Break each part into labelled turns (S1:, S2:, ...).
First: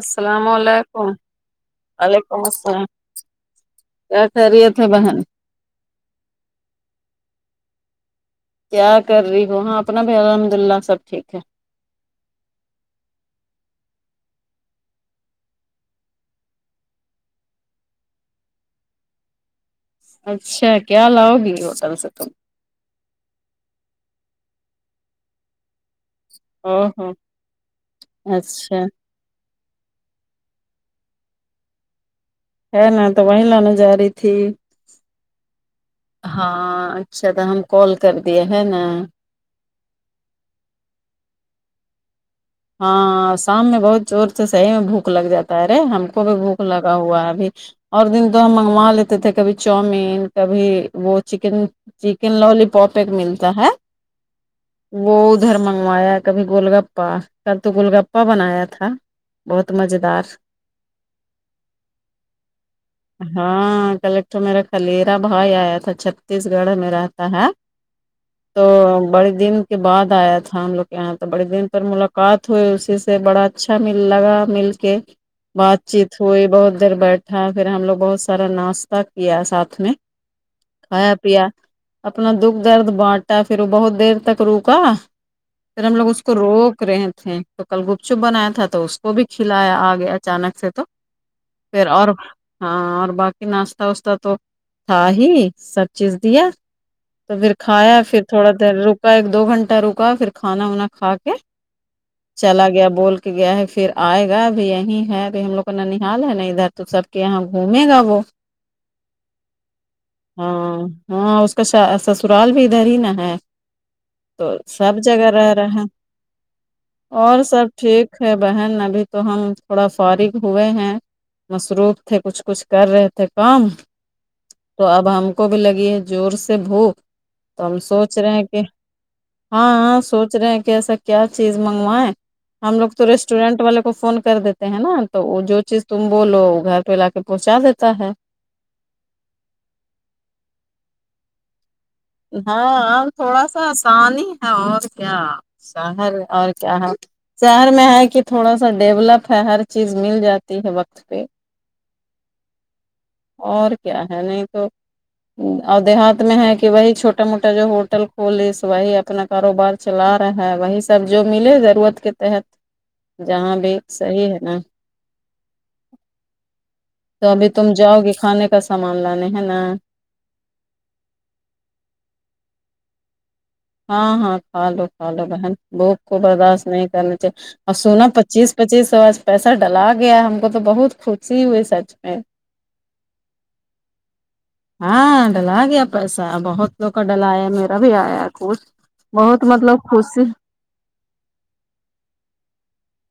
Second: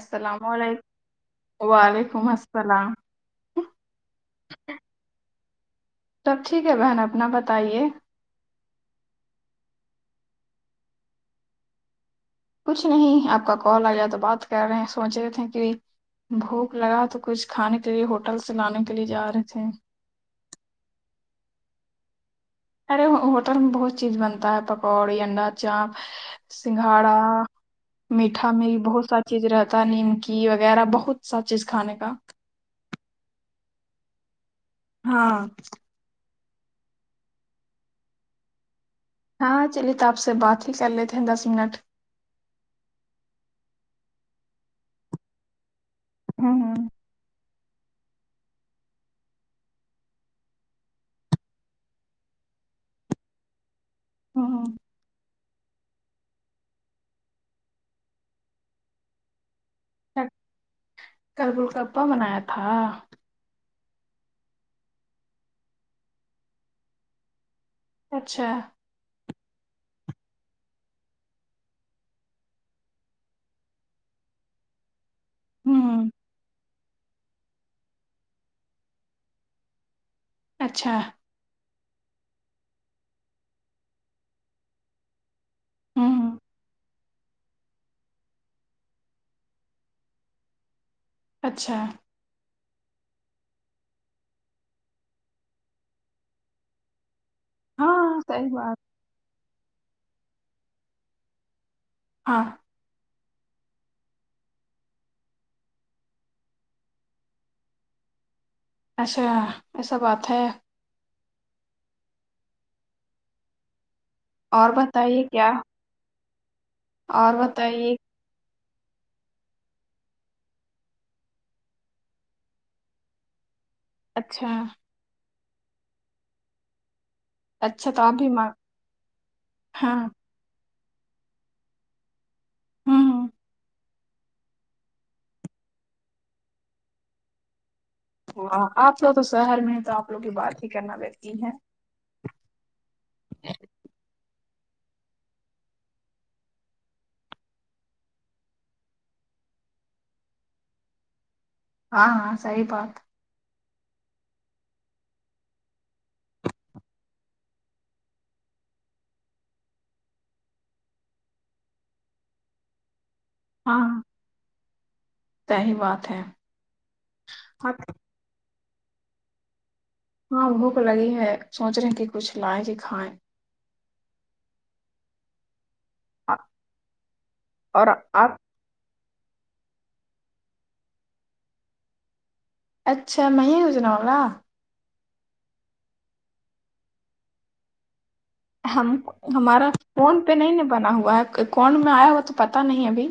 S1: السلام علیکم وعلیکم السلام کیا خیرت ہے بہن
S2: سب ٹھیک ہے بہن اپنا بتائیے
S1: کیا کر رہی ہو ہاں اپنا بھائی الحمد اللہ سب ٹھیک ہے
S2: کچھ نہیں آپ کا کال آیا تو بات کر رہے ہیں سوچ رہے تھے کہ بھوک لگا تو کچھ کھانے کے لیے ہوٹل سے لانے کے لیے جا رہے تھے
S1: اچھا کیا لاؤ گی ہوٹل سے تم
S2: ارے ھو ہوٹل میں بہت چیز بنتا ہے پکوڑی انڈا جام
S1: او ہو
S2: سنگھاڑا میٹھا میری
S1: اچھا
S2: بہت سار چیز رہتا ہے نیمکی وغیرہ بہت سا چیز کھانے کا
S1: ہے نا تو وہیں لانے جا رہی تھی
S2: ہاں
S1: ہاں اچھا تو ہم کال کر دییے ہے نا
S2: ہاں چلیے تو آپ سے بات ہی کر لیتے ہیں دس منٹ
S1: ہاں شام میں بہت زور سے صحیح میں بھوک لگ جاتا ہے رے ہم کو بھی
S2: ہوں
S1: بھوک لگا ہوا ہے ابھی اور دن تو ہم منگوا لیتے تھے کبھی چاؤومین کبھی وہ چکن چکن لولی پاپ ایک ملتا ہے
S2: ہاں
S1: وہ ادھر منگوایا کبھی گول گپا کل تو گول گپا بنایا تھا بہت مزے دار
S2: کل وہ کپپا بنایا تھا
S1: ہاں کلیکٹر میرا کلیرا بھائی آیا تھا چھتیس گڑھ میں رہتا ہے
S2: اچھا
S1: تو بڑے دن کے بعد آیا تھا ہم لوگ کے یہاں تو بڑے دن پر ملاق بات ہوئے اسی سے بڑا اچھا مل لگا مل کے بات
S2: ہوں
S1: چیت ہوئی بہت دیر بیٹھا پھر ہم لوگ بہت سارا ناشتہ کیا ساتھ میں
S2: اچھا
S1: کھایا پیا اپنا دکھ درد بانٹا پھر وہ بہت دیر تک روکا پھر ہم لوگ اس کو
S2: ہوں
S1: روک رک رہے تھے تو کل گپ چپ بنایا تھا تو اس کو بھی کھلایا آگے اچانک سے تو
S2: اچھا
S1: پھر اور ہاں اور باقی ناشتہ واشتہ تو تھا ہی سب چیز دیا تو پھر کھایا
S2: ہاں
S1: پھر
S2: صحیح
S1: تھوڑا دیر
S2: بات
S1: رکا ایک دو گھنٹہ رکا پھر کھانا وانا کھا کے
S2: ہاں
S1: چلا گیا بول کہ گیا ہے پھر آئے گا اب یہیں ہے اب ہم لوگ کا ننحال ہے نا ادھر تو سب کے یہاں گھومے گا وہ
S2: اشا ایسا بات ہے
S1: ہاں ہاں اس کا سسرال بھی ادھر ہی نہا ہے تو
S2: اور
S1: سب
S2: بتائیے
S1: جگہ
S2: کیا
S1: رہ رہا ہے اور سب ٹھیک ہے بہن ابھی تو ہم تھوڑا فارغ ہوئے ہیں مصروف تھے کچھ کچھ کر رہے تھے کام
S2: اچھا
S1: تو اب ہم کو بھی لگی ہے زور سے بھوک تو ہم
S2: اچھا آپ
S1: سوچ
S2: بھی
S1: رہے ہیں
S2: ماں
S1: کہ
S2: ہاں
S1: ہاںاں سوچ چ رہے ہیں کہ ایسا کیا چیز منگوائیں ہم لوگ تو
S2: ہوں
S1: ریسٹورینٹ والے کو فون کر دیتے ہیں نا تو وہ جو چیز تم بولو وہ گھر پہ لا کے پہنچا دیتا ہے
S2: ہاں آپ کا تو شہر میں تو آپ لوگ کی بات ہی کرنا بقین ہے
S1: ہاں تھوڑا سا آسانی ہی ہے اور کیا شہر اور کیا ہے شہر میں ہے کہ تھوڑا سا ڈیولپ ہے ہر چیز مل جاتی ہے وقت پہ
S2: ہاں ہاں سی بات
S1: اور کیا ہے نہیں تو اور دیہات میں ہے کہ وہی چھوٹا موٹا جو ہوٹل کھولس وہی اپنا کاروبار چلا رہا ہے وہی سب جو ملے ضرورت کے تحت جہاں بھی صحیح ہے نا
S2: صحی بات ہے
S1: تو ابھی تم
S2: ہاں
S1: جاؤ گی کھانے کا سامان لانے ہے نا
S2: ہاں بھوک لگی ہے سوچ رہے ہیں کہ کچھ لائے کہ کھائیں
S1: ہاں ہاں کھا لو کھا لو بہن بھوک کو
S2: آ-
S1: برداشت نہیں کرنی چاہیے اور سونا پچیس پچیس سوس پیسہ ڈلا گیا ہم کو تو بہت خوشی ہوئی سچ میں
S2: اچھا میںیں گجنا والگا
S1: ہاں ڈلا گیا پیسہ بہت لوگ کا ڈلایا میرا بھی آیا کچھ
S2: ہم
S1: بہت
S2: ہمارا
S1: مطلب
S2: فون
S1: خوشی
S2: پہ نہیں ن بنا ہوا ہے کوون میں آیا ہوا تو پتا نہیں ابھی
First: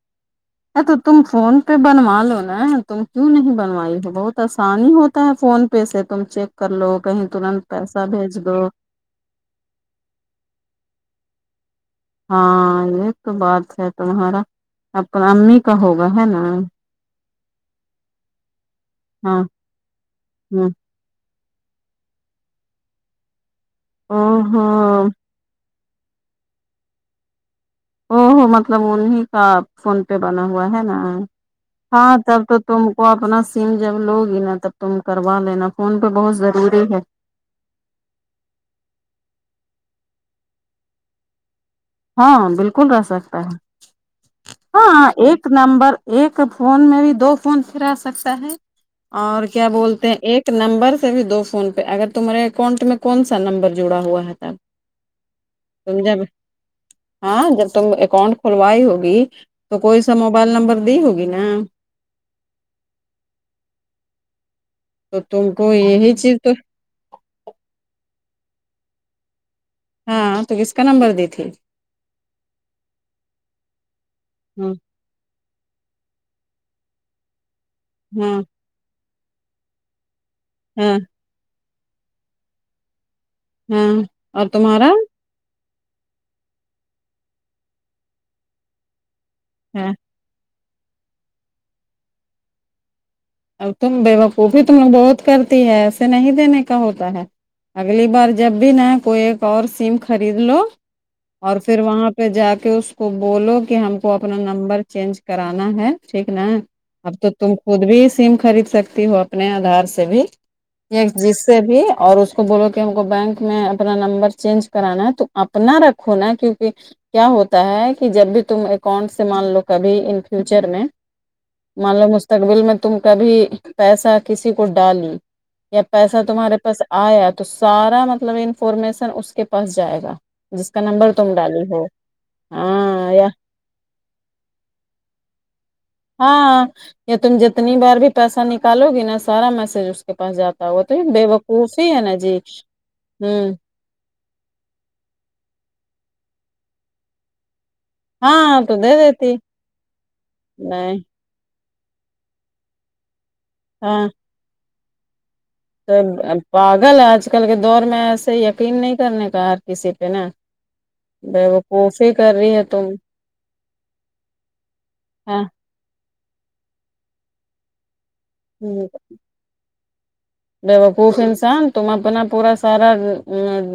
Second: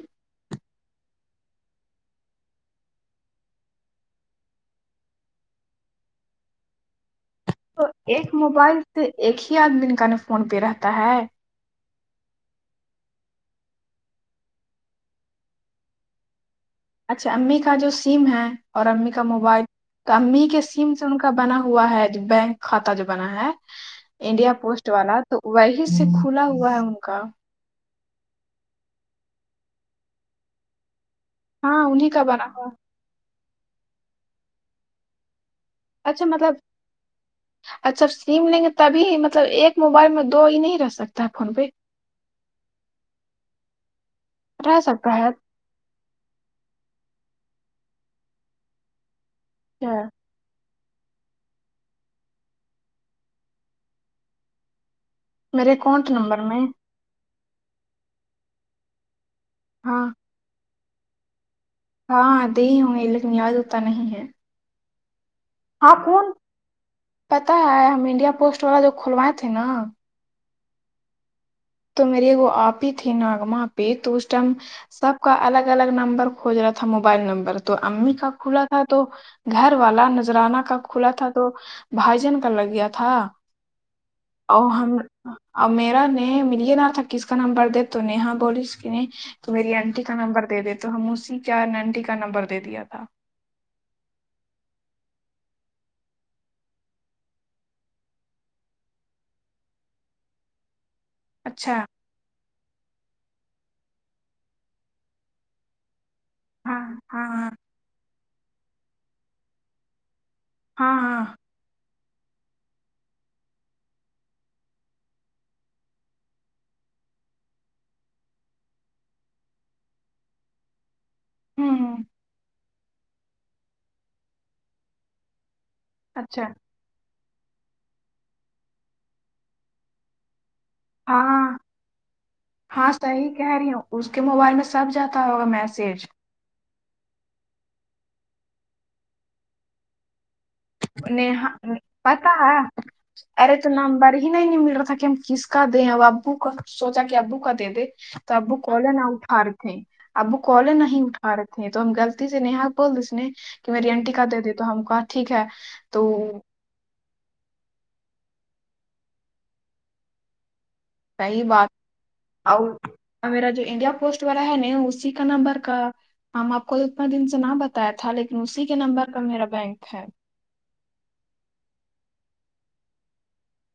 S1: ا تو تم فون پہ بنوا لو نا تم کیوں نہیں بنوائی ہو بہت آسانی ہوتا ہے فون پہ پی سے تم چیک کر لو کہیں ترنت
S2: تو
S1: پیسہ
S2: ایک
S1: بھیج دو
S2: موبائل سے ایک ہی آدمی نک ن فون پہ رہتا ہے
S1: ہاں یہ تو بات ہے تمہارا اپنا امی کا ہوگا ہے نا
S2: اچھا امی کا جو سم ہے اور امی کا
S1: ہاں
S2: موبائل تو امی کے
S1: ہ
S2: سم ان کا بنا ہوا ہے بینک کھاتہ جو بنا ہے
S1: او
S2: انڈیا
S1: ہو
S2: پوسٹ والا تو وہی سے کھلا ہوا ہے ان کا
S1: او ہو مطلب انیں کا فون پہ بنا ہوا ہے نا
S2: انہیں
S1: ہاں
S2: کا
S1: چب
S2: بنا
S1: تو
S2: ہوا
S1: تم وہ اپنا سم جب لوگی نا تب تم کروا لینا فون پہ
S2: اچھا
S1: بہت
S2: مطلب
S1: ضروری ہے
S2: اچھا سم لیں گے تبھی مطلب ایک موبائل میں دو ہی نہیں رہ سکتا ہے فون پہ
S1: ہاں بالکل رہ سکتا ہے
S2: رہ
S1: ہاں
S2: سکتا ہے
S1: ایک نمبر ایک فون میں بھی دو فون پھرا سکتا ہے اور کیا
S2: اچھا
S1: بولتے ہیں ایک نمبر سے بھی دو فون پہ اگر تمہارے اکاؤنٹ میں کون سا نمبر جڑا ہوا ہے تب
S2: میرے
S1: تم
S2: اکاؤنٹ
S1: جب
S2: نمبر میں
S1: ہاں جب تم اکاؤنٹ کھلوائی ہوگی تو کوئی
S2: ہاں
S1: سا موبائل نمبر دی ہوگی نا
S2: ہاں د ہی ہوں گے لیکن یاد ہوتا نہیں ہے
S1: تو تم کو
S2: ہاں
S1: یہی
S2: فون
S1: چیز تو
S2: پتا ہے ہم انڈیا پوسٹ والا جو کھلوائے تھے نا
S1: ہاں تو کس کا نمبر دی تھی
S2: تو میرے وہ آپ ہی تھے ناگما پہ تو اس ٹائم
S1: ہاں
S2: سب کا الگ الگ نمبر کھج رہا تھا موبائل نمبر تو امی کا
S1: ہاں
S2: کھلا تھا تو گھر والا نذرانہ کا
S1: ہاں
S2: کھلا تھا تو بھائیجن کا لگ گیا تھا
S1: ہاں اور
S2: ا
S1: تمہارا
S2: ہم میرا نہیں میل نہ تھا کس کا نمبر د تو ن ہا بولی اس تو میری
S1: ہاں،
S2: آنٹی کا نمبر دے دیتا تو ہم اسی کیا نینٹی کا نمبر دے دیا تھا
S1: اب تم بےوقوفی تموگ بہت کرتی ہے ایسے نہیں دینے کا ہوتا ہے اگلی بار جب بھی نہا کوئی ایک اور سیم خرید لو اور
S2: اچھا
S1: پھر وہاں پہ جا کے اس کو بولو کہ ہم کو اپنا نمبر چینج کرانا ہے ٹھیک نا
S2: ہاں
S1: اب
S2: ہاں
S1: تو
S2: ہاں
S1: تم خود بھی سم خرید سکتی ہو اپنے آدھار سے بھی
S2: ہاں
S1: ایک
S2: ہاں
S1: جیس سے بھی اور اس کو بولو کہ ہم کو بینک میں اپنا نمبر چینج کرانا ہے تو اپنا رکھو نا کیونک کیا ہوتا ہے کہ جب بھی تم اکاؤنٹ سے مان لو کبھی ان فیوچر میں
S2: ہوں
S1: مان
S2: ہوں
S1: لو مستقبل میں تم کبھی پیسہ کسی کو ڈالی یا پیسا
S2: اچھا
S1: تمہارے پاس آیا تو سارا مطلب انفارمیشن اس کے پاس جائے گا جس کا نمبر تم
S2: ہاں
S1: ڈالی ہو ہاں یا
S2: صحیح کہہ رہی ہوں اس کے موبائل میں سب جاتا ہوگا میسج
S1: ہاں ہاں تم جتنی بار بھی پیسہ نکالو گی نا سارا میسج کے پاس جاتا ہو تو بےوقوف ہی ہے نا جی ہوں
S2: نومبر ہی نہیں نہیں مل رہا تھا کہ ہم کس کا دیں اور ابو کا سوچا کہ ابو کا دے دیں تو ابو
S1: ہاں
S2: کال
S1: دے
S2: نہ
S1: دیتی
S2: اٹھار تھیں ابو کال نہیں اٹا بارت نہیں تو ہم غلطی سے نا بول دیس نے کہ میری
S1: ہاں
S2: اننٹی کا دے دی تو ہم کہا ٹھیک ہے
S1: تو پاگل آج کل کے دور میں ایسے یقین نہیں کرنے کا کسی پہ نا ا وہ کوفی
S2: اور میرا جو انڈیا پوسٹ والا ہے نے اسی کا
S1: ہاں
S2: نمبر کا ہم آپ کو تو اتنا دن سے نہ بتایا تھا لیکن اسی کے نمبر کا میرا بینک ہے
S1: بیوقوف انسان تم اپنا پورا سارا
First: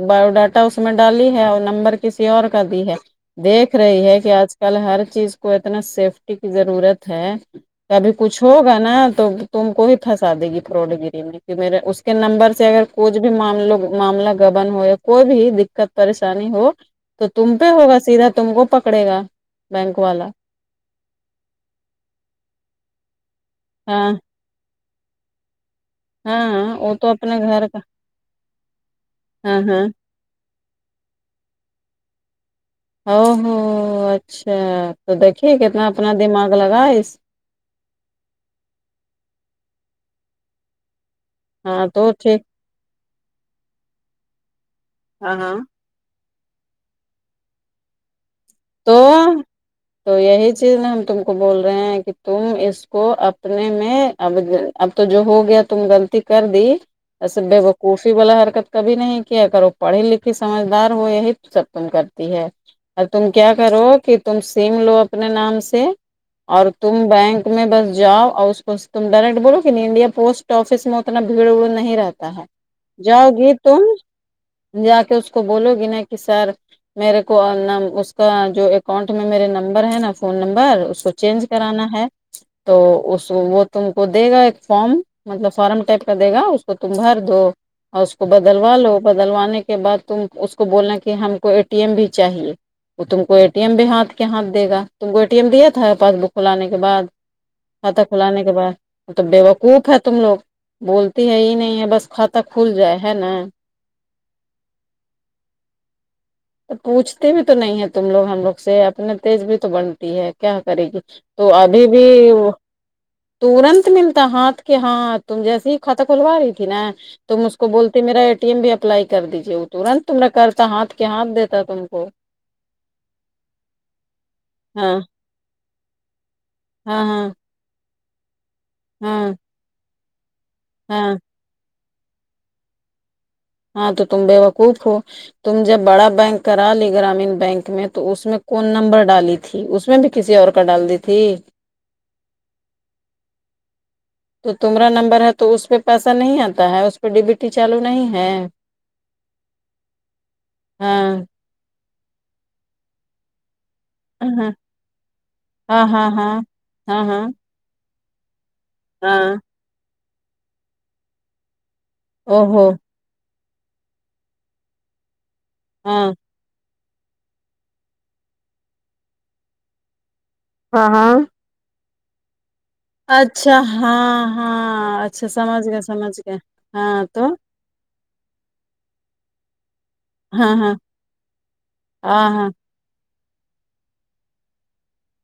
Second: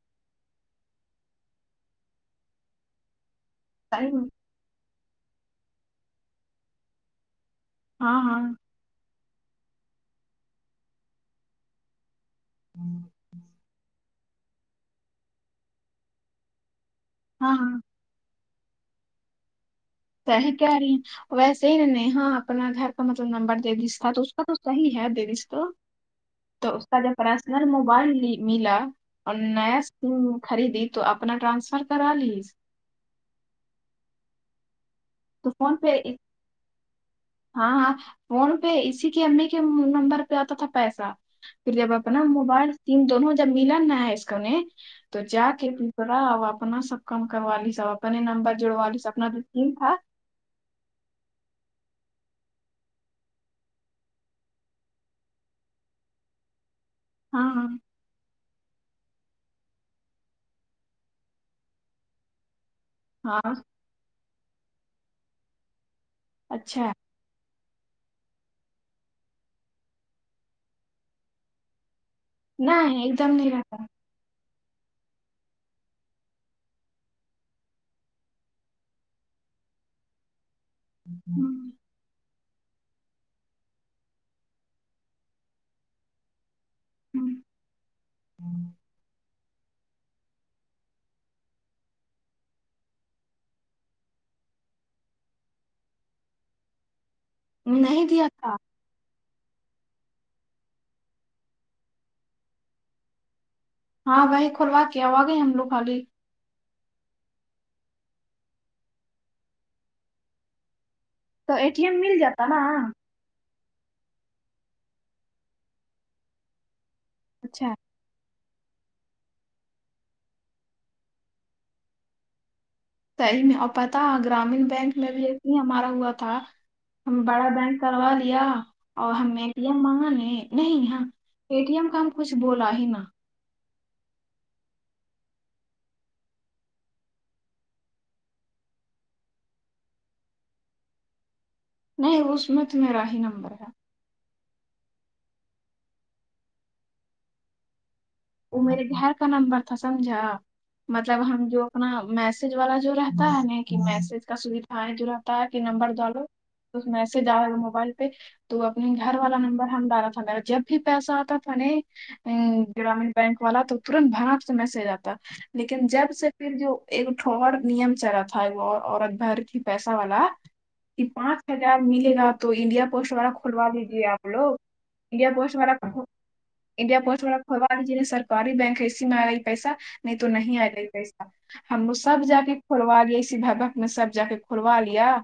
S1: بایو ڈاٹا اس میں ڈالی ہے اور نمبر کسی اور کا دی ہے دیکھ د رہی ہے کہ آج کل ہر چیز کو اتنا سیفٹی کی ضرورت ہے ابھی کچھ ہو نا تو تم کو بھی پھنسا دےی فوڈ گیری میں کی میرے اس کے نمبر سے اگر کوھ بھی معاملہ گبن ہو یا کوئی بھی دقت پریشانی ہو تو تم پہ ہوگا سیدھا تم کو پکڑے گا بینک والا
S2: کہہ رہی ہیں ویسے ہی نے ہاں اپنا گھر کا مطلب نمبر دے دیس
S1: ہاں
S2: اس کا تو صحی ہے دینس تو
S1: ہاں
S2: تو
S1: ہاں
S2: اس
S1: وہ
S2: کا جو
S1: اپنے
S2: فرسنل
S1: گھر کا
S2: موبائل ملا اور
S1: ہاں
S2: نیا
S1: ہاں
S2: خریدی تو اپنا ٹرانسفر کرا لی
S1: ا ہو اچھا تو دیکھیے
S2: فون
S1: کتنا
S2: پہ
S1: اپنا
S2: اس-
S1: دماغ لگا اس
S2: ہاں ہاں فون پہ اسی کی امی کے نمبر پہ آتا تھا پیسہ پھر
S1: ہاں
S2: جب
S1: تو
S2: اپنا
S1: ٹھیک
S2: موبائل تین دونوں جب مل نہ ہے اس کو نے تو
S1: ہاں
S2: جا
S1: ہاں
S2: کے پا اب اپنا سب کم کروا لی سب اپنے نمبر جڑوا
S1: تو
S2: لی سب اپنا توم تھا
S1: تو یہی چیز ہم تم کو بول رہے ہیں کہ تم اس کو اپنے میں اب اب تو جو ہو گیا تم غلطی کر دی ایسے
S2: ہاں ہاں
S1: بےوقوفی والا حرکت کبھی نہیں کیا کرو پڑھی لکھی سمجھدار ہو ہی تو سب تم کرتی ہے ا کیا
S2: ہاں
S1: کرو کہ تم سم لو اپنے نام سے اور
S2: اچھا ہے
S1: تم بینک تمہیں بس جا اور اسس بس تم ڈائریکٹ بولو کہ نہیں انڈیا پوسٹ آفس میں اتنا بھیڑ وڑ نہیں رہتا ہے
S2: نہ ایک
S1: جاؤ
S2: دم نہیں
S1: گی
S2: رہتا
S1: تم جا کے اس کو بولو گی نا کہ سر میرے کو اور نا اس کا جو اکاؤنٹ میں میرے نمبر ہے نا فون نمبر اس کو چینج
S2: ہوں
S1: کرانا ہے تو اس وہ تم کو دے گا ایک فارم مطلب فارم ٹائپ کا دے گا اس تو تم بھر
S2: ہوں
S1: دو اور اس کو بدلوا لو بدلوانے کے کے بعد تم اس کو بولنا کہ ہم کو اے ٹی ایم بھی چاہیے وہ تم کو اے ٹی ایم بھی ہاتھ کے ہاتھ دے گا تم کو اے ٹی ایم دیا تھا پاس بک کھولانے کے بعد کھاتہ
S2: نہیں دیا
S1: کھلانے کے
S2: تھا
S1: بعد وہ تو بےوقوف ہے تم لوگ بولتی ہے یہ نہیں ہے بس کھاتا کھل جائے ہے نا
S2: ہاں بھائی کلوا کے آو گئے ہم لگ خالی
S1: پوچھتے بھی تو نہیں ہے تم لوگ ہم لوگ سے اپنے تیز بھی تو بنتی ہے کیا کرے گی تو
S2: اے ٹی
S1: ابھی
S2: ایم
S1: بھی
S2: مل جاتا نا
S1: ترنت ملتا ہاتھ کے ہاتھ تم جیسیے ہی کھاتہ کھلوا رہی تھی نا تم اس کو
S2: اچھا
S1: بولتا میراے ٹی ایم بھی اپلائی کر دیجیے وہ ترنت تما کرتا ہاتھ کہاں دیتا ہے تم کو
S2: صحی میں اور پتا گرامین بینک
S1: ہاں
S2: میں بھی ای ہی ہمارا ہوا تھا
S1: ہاں
S2: ہم
S1: ہاں
S2: بڑا بینک کروا لیا اور
S1: ہاں
S2: ہم اے ٹی ایم مانگا نے نہیں ہاں پے ٹی ایم کا ہم کچھ بولا ہی نا
S1: ہاں تو تم بےوقوف ہو تم جب بڑا بینک کرا لی گرامین بینک میں تو اس میں کون نمبر ڈالی تھی تھی اس میں بھی کسی اور کا ڈال دیتی
S2: نہیں اس میں تو میرا ہی نمبر ہے
S1: تو تمہرا نمبر ہے تو اس پہ پیسہ نہیں آتا ہے اس پہ ڈی بی ٹی چالو نہیں ہے
S2: وہ میرے گھر کا نمبر تھا سمجھا مطلب
S1: ہاں
S2: ہم جو اپنا میسج والا جو رہتا ہے نہ میسج کا
S1: ہاں
S2: سودھا ہے جو رہتا ہے کہ
S1: ہاں
S2: نمبر
S1: ہاں
S2: ڈالو
S1: ہاں ہاں ہاں
S2: میسج آئے موبائل پہ تو اپنے گھر
S1: ہاں
S2: والا نمبر ہم ڈالا تھا میرا جب بھی پیسہ آتا تھا نہ
S1: او ہو
S2: گرامین بینک والا تو ترنت بھاگ سے میسج آتا لیکن
S1: ہاں
S2: جب سے پھر جو ایکٹھور نیم چلا تھا ایک عورت بھر کی پیسہ والا
S1: ہاں
S2: کہ
S1: ہاں
S2: پانچ ہزار ملے گا تو انڈیا پوسٹ والا
S1: اچھا
S2: کھولوا دیجیے آپ
S1: ہاں
S2: لوگ
S1: ہاں اچھا
S2: انڈیا پوسٹ
S1: سمجھ
S2: والا
S1: گئے سمجھ گئے
S2: انڈیا
S1: ہاں
S2: پوسٹ
S1: تو
S2: والا بواری جو یہ سرکاری بینک ہے ا سی میں ائی پیسہ نہیں تو
S1: ہاں
S2: نہیں آئے
S1: ہاں
S2: گا پیسہ ہم سب
S1: ہاں
S2: جا
S1: ہاں
S2: کے کھلوالیا اسی بھاتک میں سب جا کےکھلوالیا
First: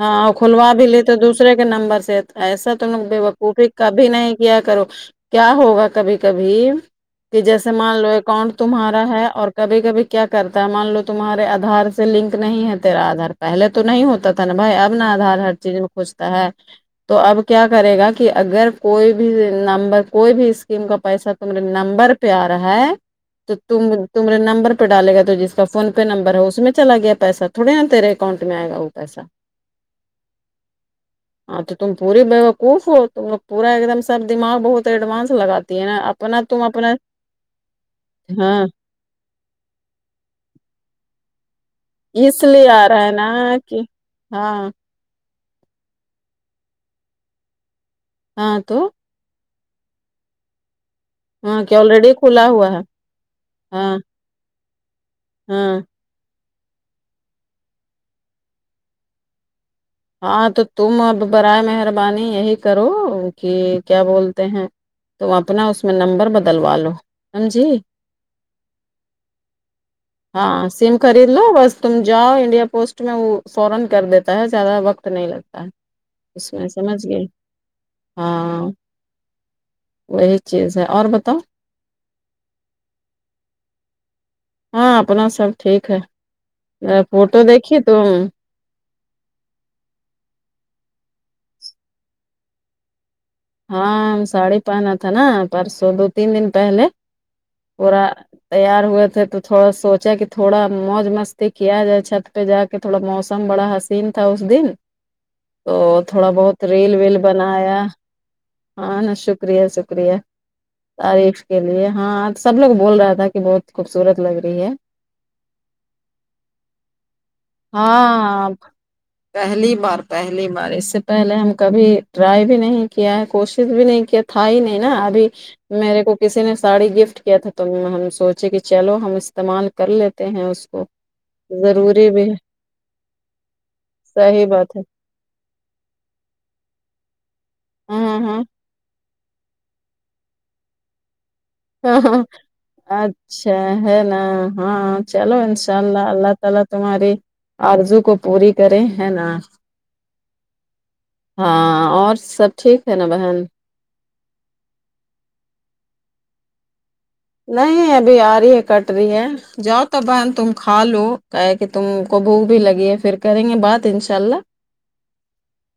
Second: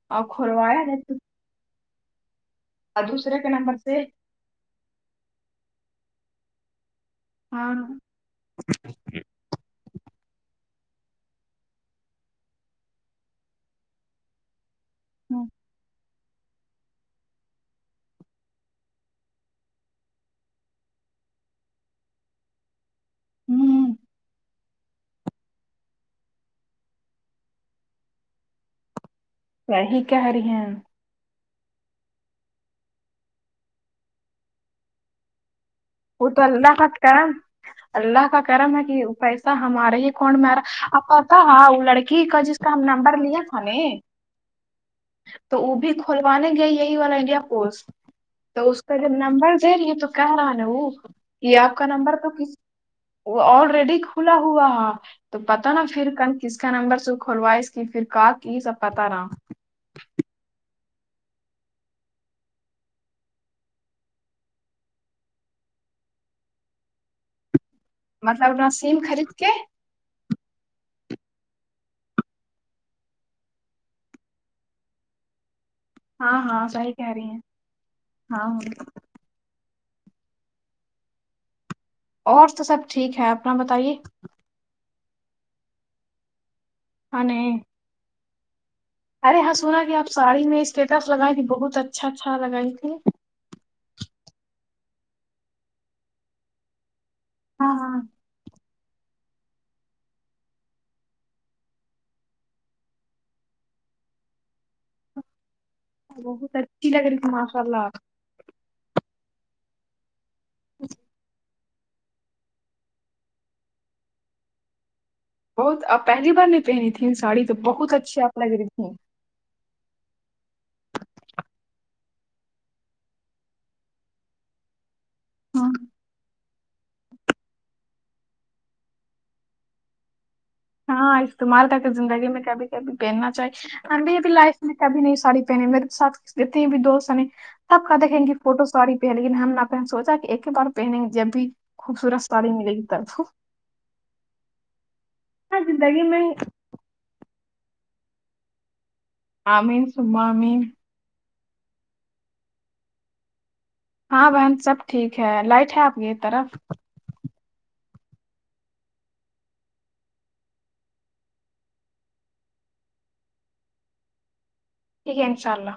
S1: ہاں کھلوا بھی لیتے دوسرے کے نمبر سے ایسا تو بےوقوفی کبھی نہیں کیا کرو کیا ہوگا کبھی کبھی کہ جیسے مان لو اکاؤنٹ تمہارا ہے اور کبھی کبھی کیا کرتا ہے مان لو تمہارے آدھار سے لنک نہیں ہے تیرا آدھار پہلے تو نہیں ہوتا تھا نا اب بھائی اپنا آدھار ہر چیز میں پوچھتا ہے تو اب کیا کرے گا کہ اگر کوئی بھی نمبر کوئی بھی اسکیم کا پیسہ تمیرے نمبر پہ آ رہا ہے تو تمہیرے نمبر پہ ڈالے گا تو جس کا فون پے پے نمبر ہے اس میں چلا گیا پیسا تھوڑے یہاں تیرے اکاؤنٹ میں آئے گ وہ پیسہ
S2: وہی کہہ رہی ہیں
S1: ہاں تو تم پوری بیوقوف ہو تو پورا ایک دم سب دماغ بہت ایڈوانس لگاتے
S2: وہ تو اللہ کا کرم اللہ کا
S1: ہاں
S2: کرم ہے کہ پیس ہمارے ہی اکاؤنٹ می ایا اور پتہ ہے وہ لڑکی کی کا
S1: اس
S2: جس
S1: لیے
S2: کا ہم
S1: آ رہا ہے
S2: نمبر لیا
S1: نا
S2: تھا نہ
S1: کہ ہاں
S2: تو وہ بھی کھولوانے گئے یہی والا انڈیا پوسٹ تو اس کا نمبڑ دے رہی ہے تو کہ رہا نا وہ یہ
S1: ہاں
S2: آپ
S1: کہ
S2: کا
S1: آلریڈی
S2: نمبر تو
S1: کھلا
S2: کس
S1: ہوا ہے
S2: وہ آل
S1: ہاں
S2: ریڈی کھلا ہوا تو پتا
S1: ہاں
S2: نا پھر کن کس کا نمبر سے کھلواںی اس کی فرکا کی سب بتانا
S1: ہاں تو تم اب برائے مہربانی یہی کرو کہ کیا بولتے ہیں تم اپنا اس میں نمبر بدلوا لو سمجھی
S2: مطلب اپنا سیم خرید کے
S1: ہاں سم خرید لو بس تم جاو انڈیا پوسٹ میں وہ فورا کر دیتا ہے زیادہ وقت نہیں لگتا
S2: ہاں
S1: اس
S2: ہاں
S1: میں
S2: صحیح
S1: سمجھ
S2: کہہ رہی
S1: گئے
S2: ہیں
S1: ہاں وہی چیز ہے اور بتاؤ
S2: اور تو سب ٹھیک ہے اپنا بتائیے
S1: ہاں اپنا سب ٹھیک ہے
S2: ہاں
S1: فوٹو
S2: نہیں
S1: دیکھی تم
S2: ارے ہاں سنا کہ آپ ساڑی میں اسٹیٹس لگائی تھی بہت اچھا اچھا لگائی تھی
S1: ہاں ساڑی پہنا تھا نا پرسوں دو تین دن پہلے
S2: ہاں ہاں
S1: پورا تیار ہوئے تھے تو تھوڑا سوچا کہ تھوڑا موج مستی کیا جائے چھت پہ جا کے کہ تھوڑا موسم بڑا حسین تھا اس دن تو تھوڑا بہت
S2: اچھی
S1: ریل
S2: لگ
S1: ویل
S2: رہی تھی ماشاء
S1: بنایا
S2: اللہ
S1: ہاں شکریہ شکریہ تعریف کے لیے ہاں سب لوگ بول رہا تھا کہ بہت خوبصورت لگ رہی ہے
S2: بہت آپ پہلی بار نہیں پہنی تھی ساڑی تو بہت اچھی آپ
S1: ہاں
S2: لگ رہی تھی
S1: پہلی بار پہلی بار اس سے پہلے ہم کبھی ٹرائی بھی نہیں کیا ہے کوشش بھی نہیں کیا تھا ہی نہیں نا آج میرے کو کسی نے ساڑی گفٹ کیا تھا تو ہم سوچے کہ چلو ہم استعمال کر لیتے ہیں اس کو
S2: ہاں استعمال کر کے
S1: ضروری
S2: زندگی
S1: بھی
S2: میں کبھی کبھی پہننا چاہیے اور ہم نے بھی کبھی
S1: صحیح
S2: لائف میں
S1: بات ہے
S2: کبھی نہیں ساڑی میرے ساتھ جتنے بھی دوست ہیں نی سب کہتے ہیں
S1: ہاں
S2: ان کی
S1: ہاں
S2: فوٹوز ساڑی پہنے لیکن ہم نے پہ سوچا کہ ایک ہی بار پہنیں گے جب بھی
S1: ہاں ہاں،
S2: خوبصورت ساڑی ملے گی تب
S1: اچھا ہے نا ہاں چلو ان
S2: ہاں
S1: شاء
S2: زندگی
S1: اللہ
S2: میں
S1: اللہ تعالی تمہاری آرزو کو پوری کرے ہے نا
S2: آمین سم آمین
S1: ہاں اور سب ٹھیک ہے نا بہن
S2: ہاں بہن سب ٹھیک ہے لائٹ ہے آپ کی طرف
S1: نہیں ابھی آ رہی ہے کٹ رہی ہے جاؤ تو بہن تم کھا لو کہ تم کو بھوک بھی لگی ہے پھر کریں گے بات انشاء اللہ
S2: ٹھیک ہے انشاء اللہ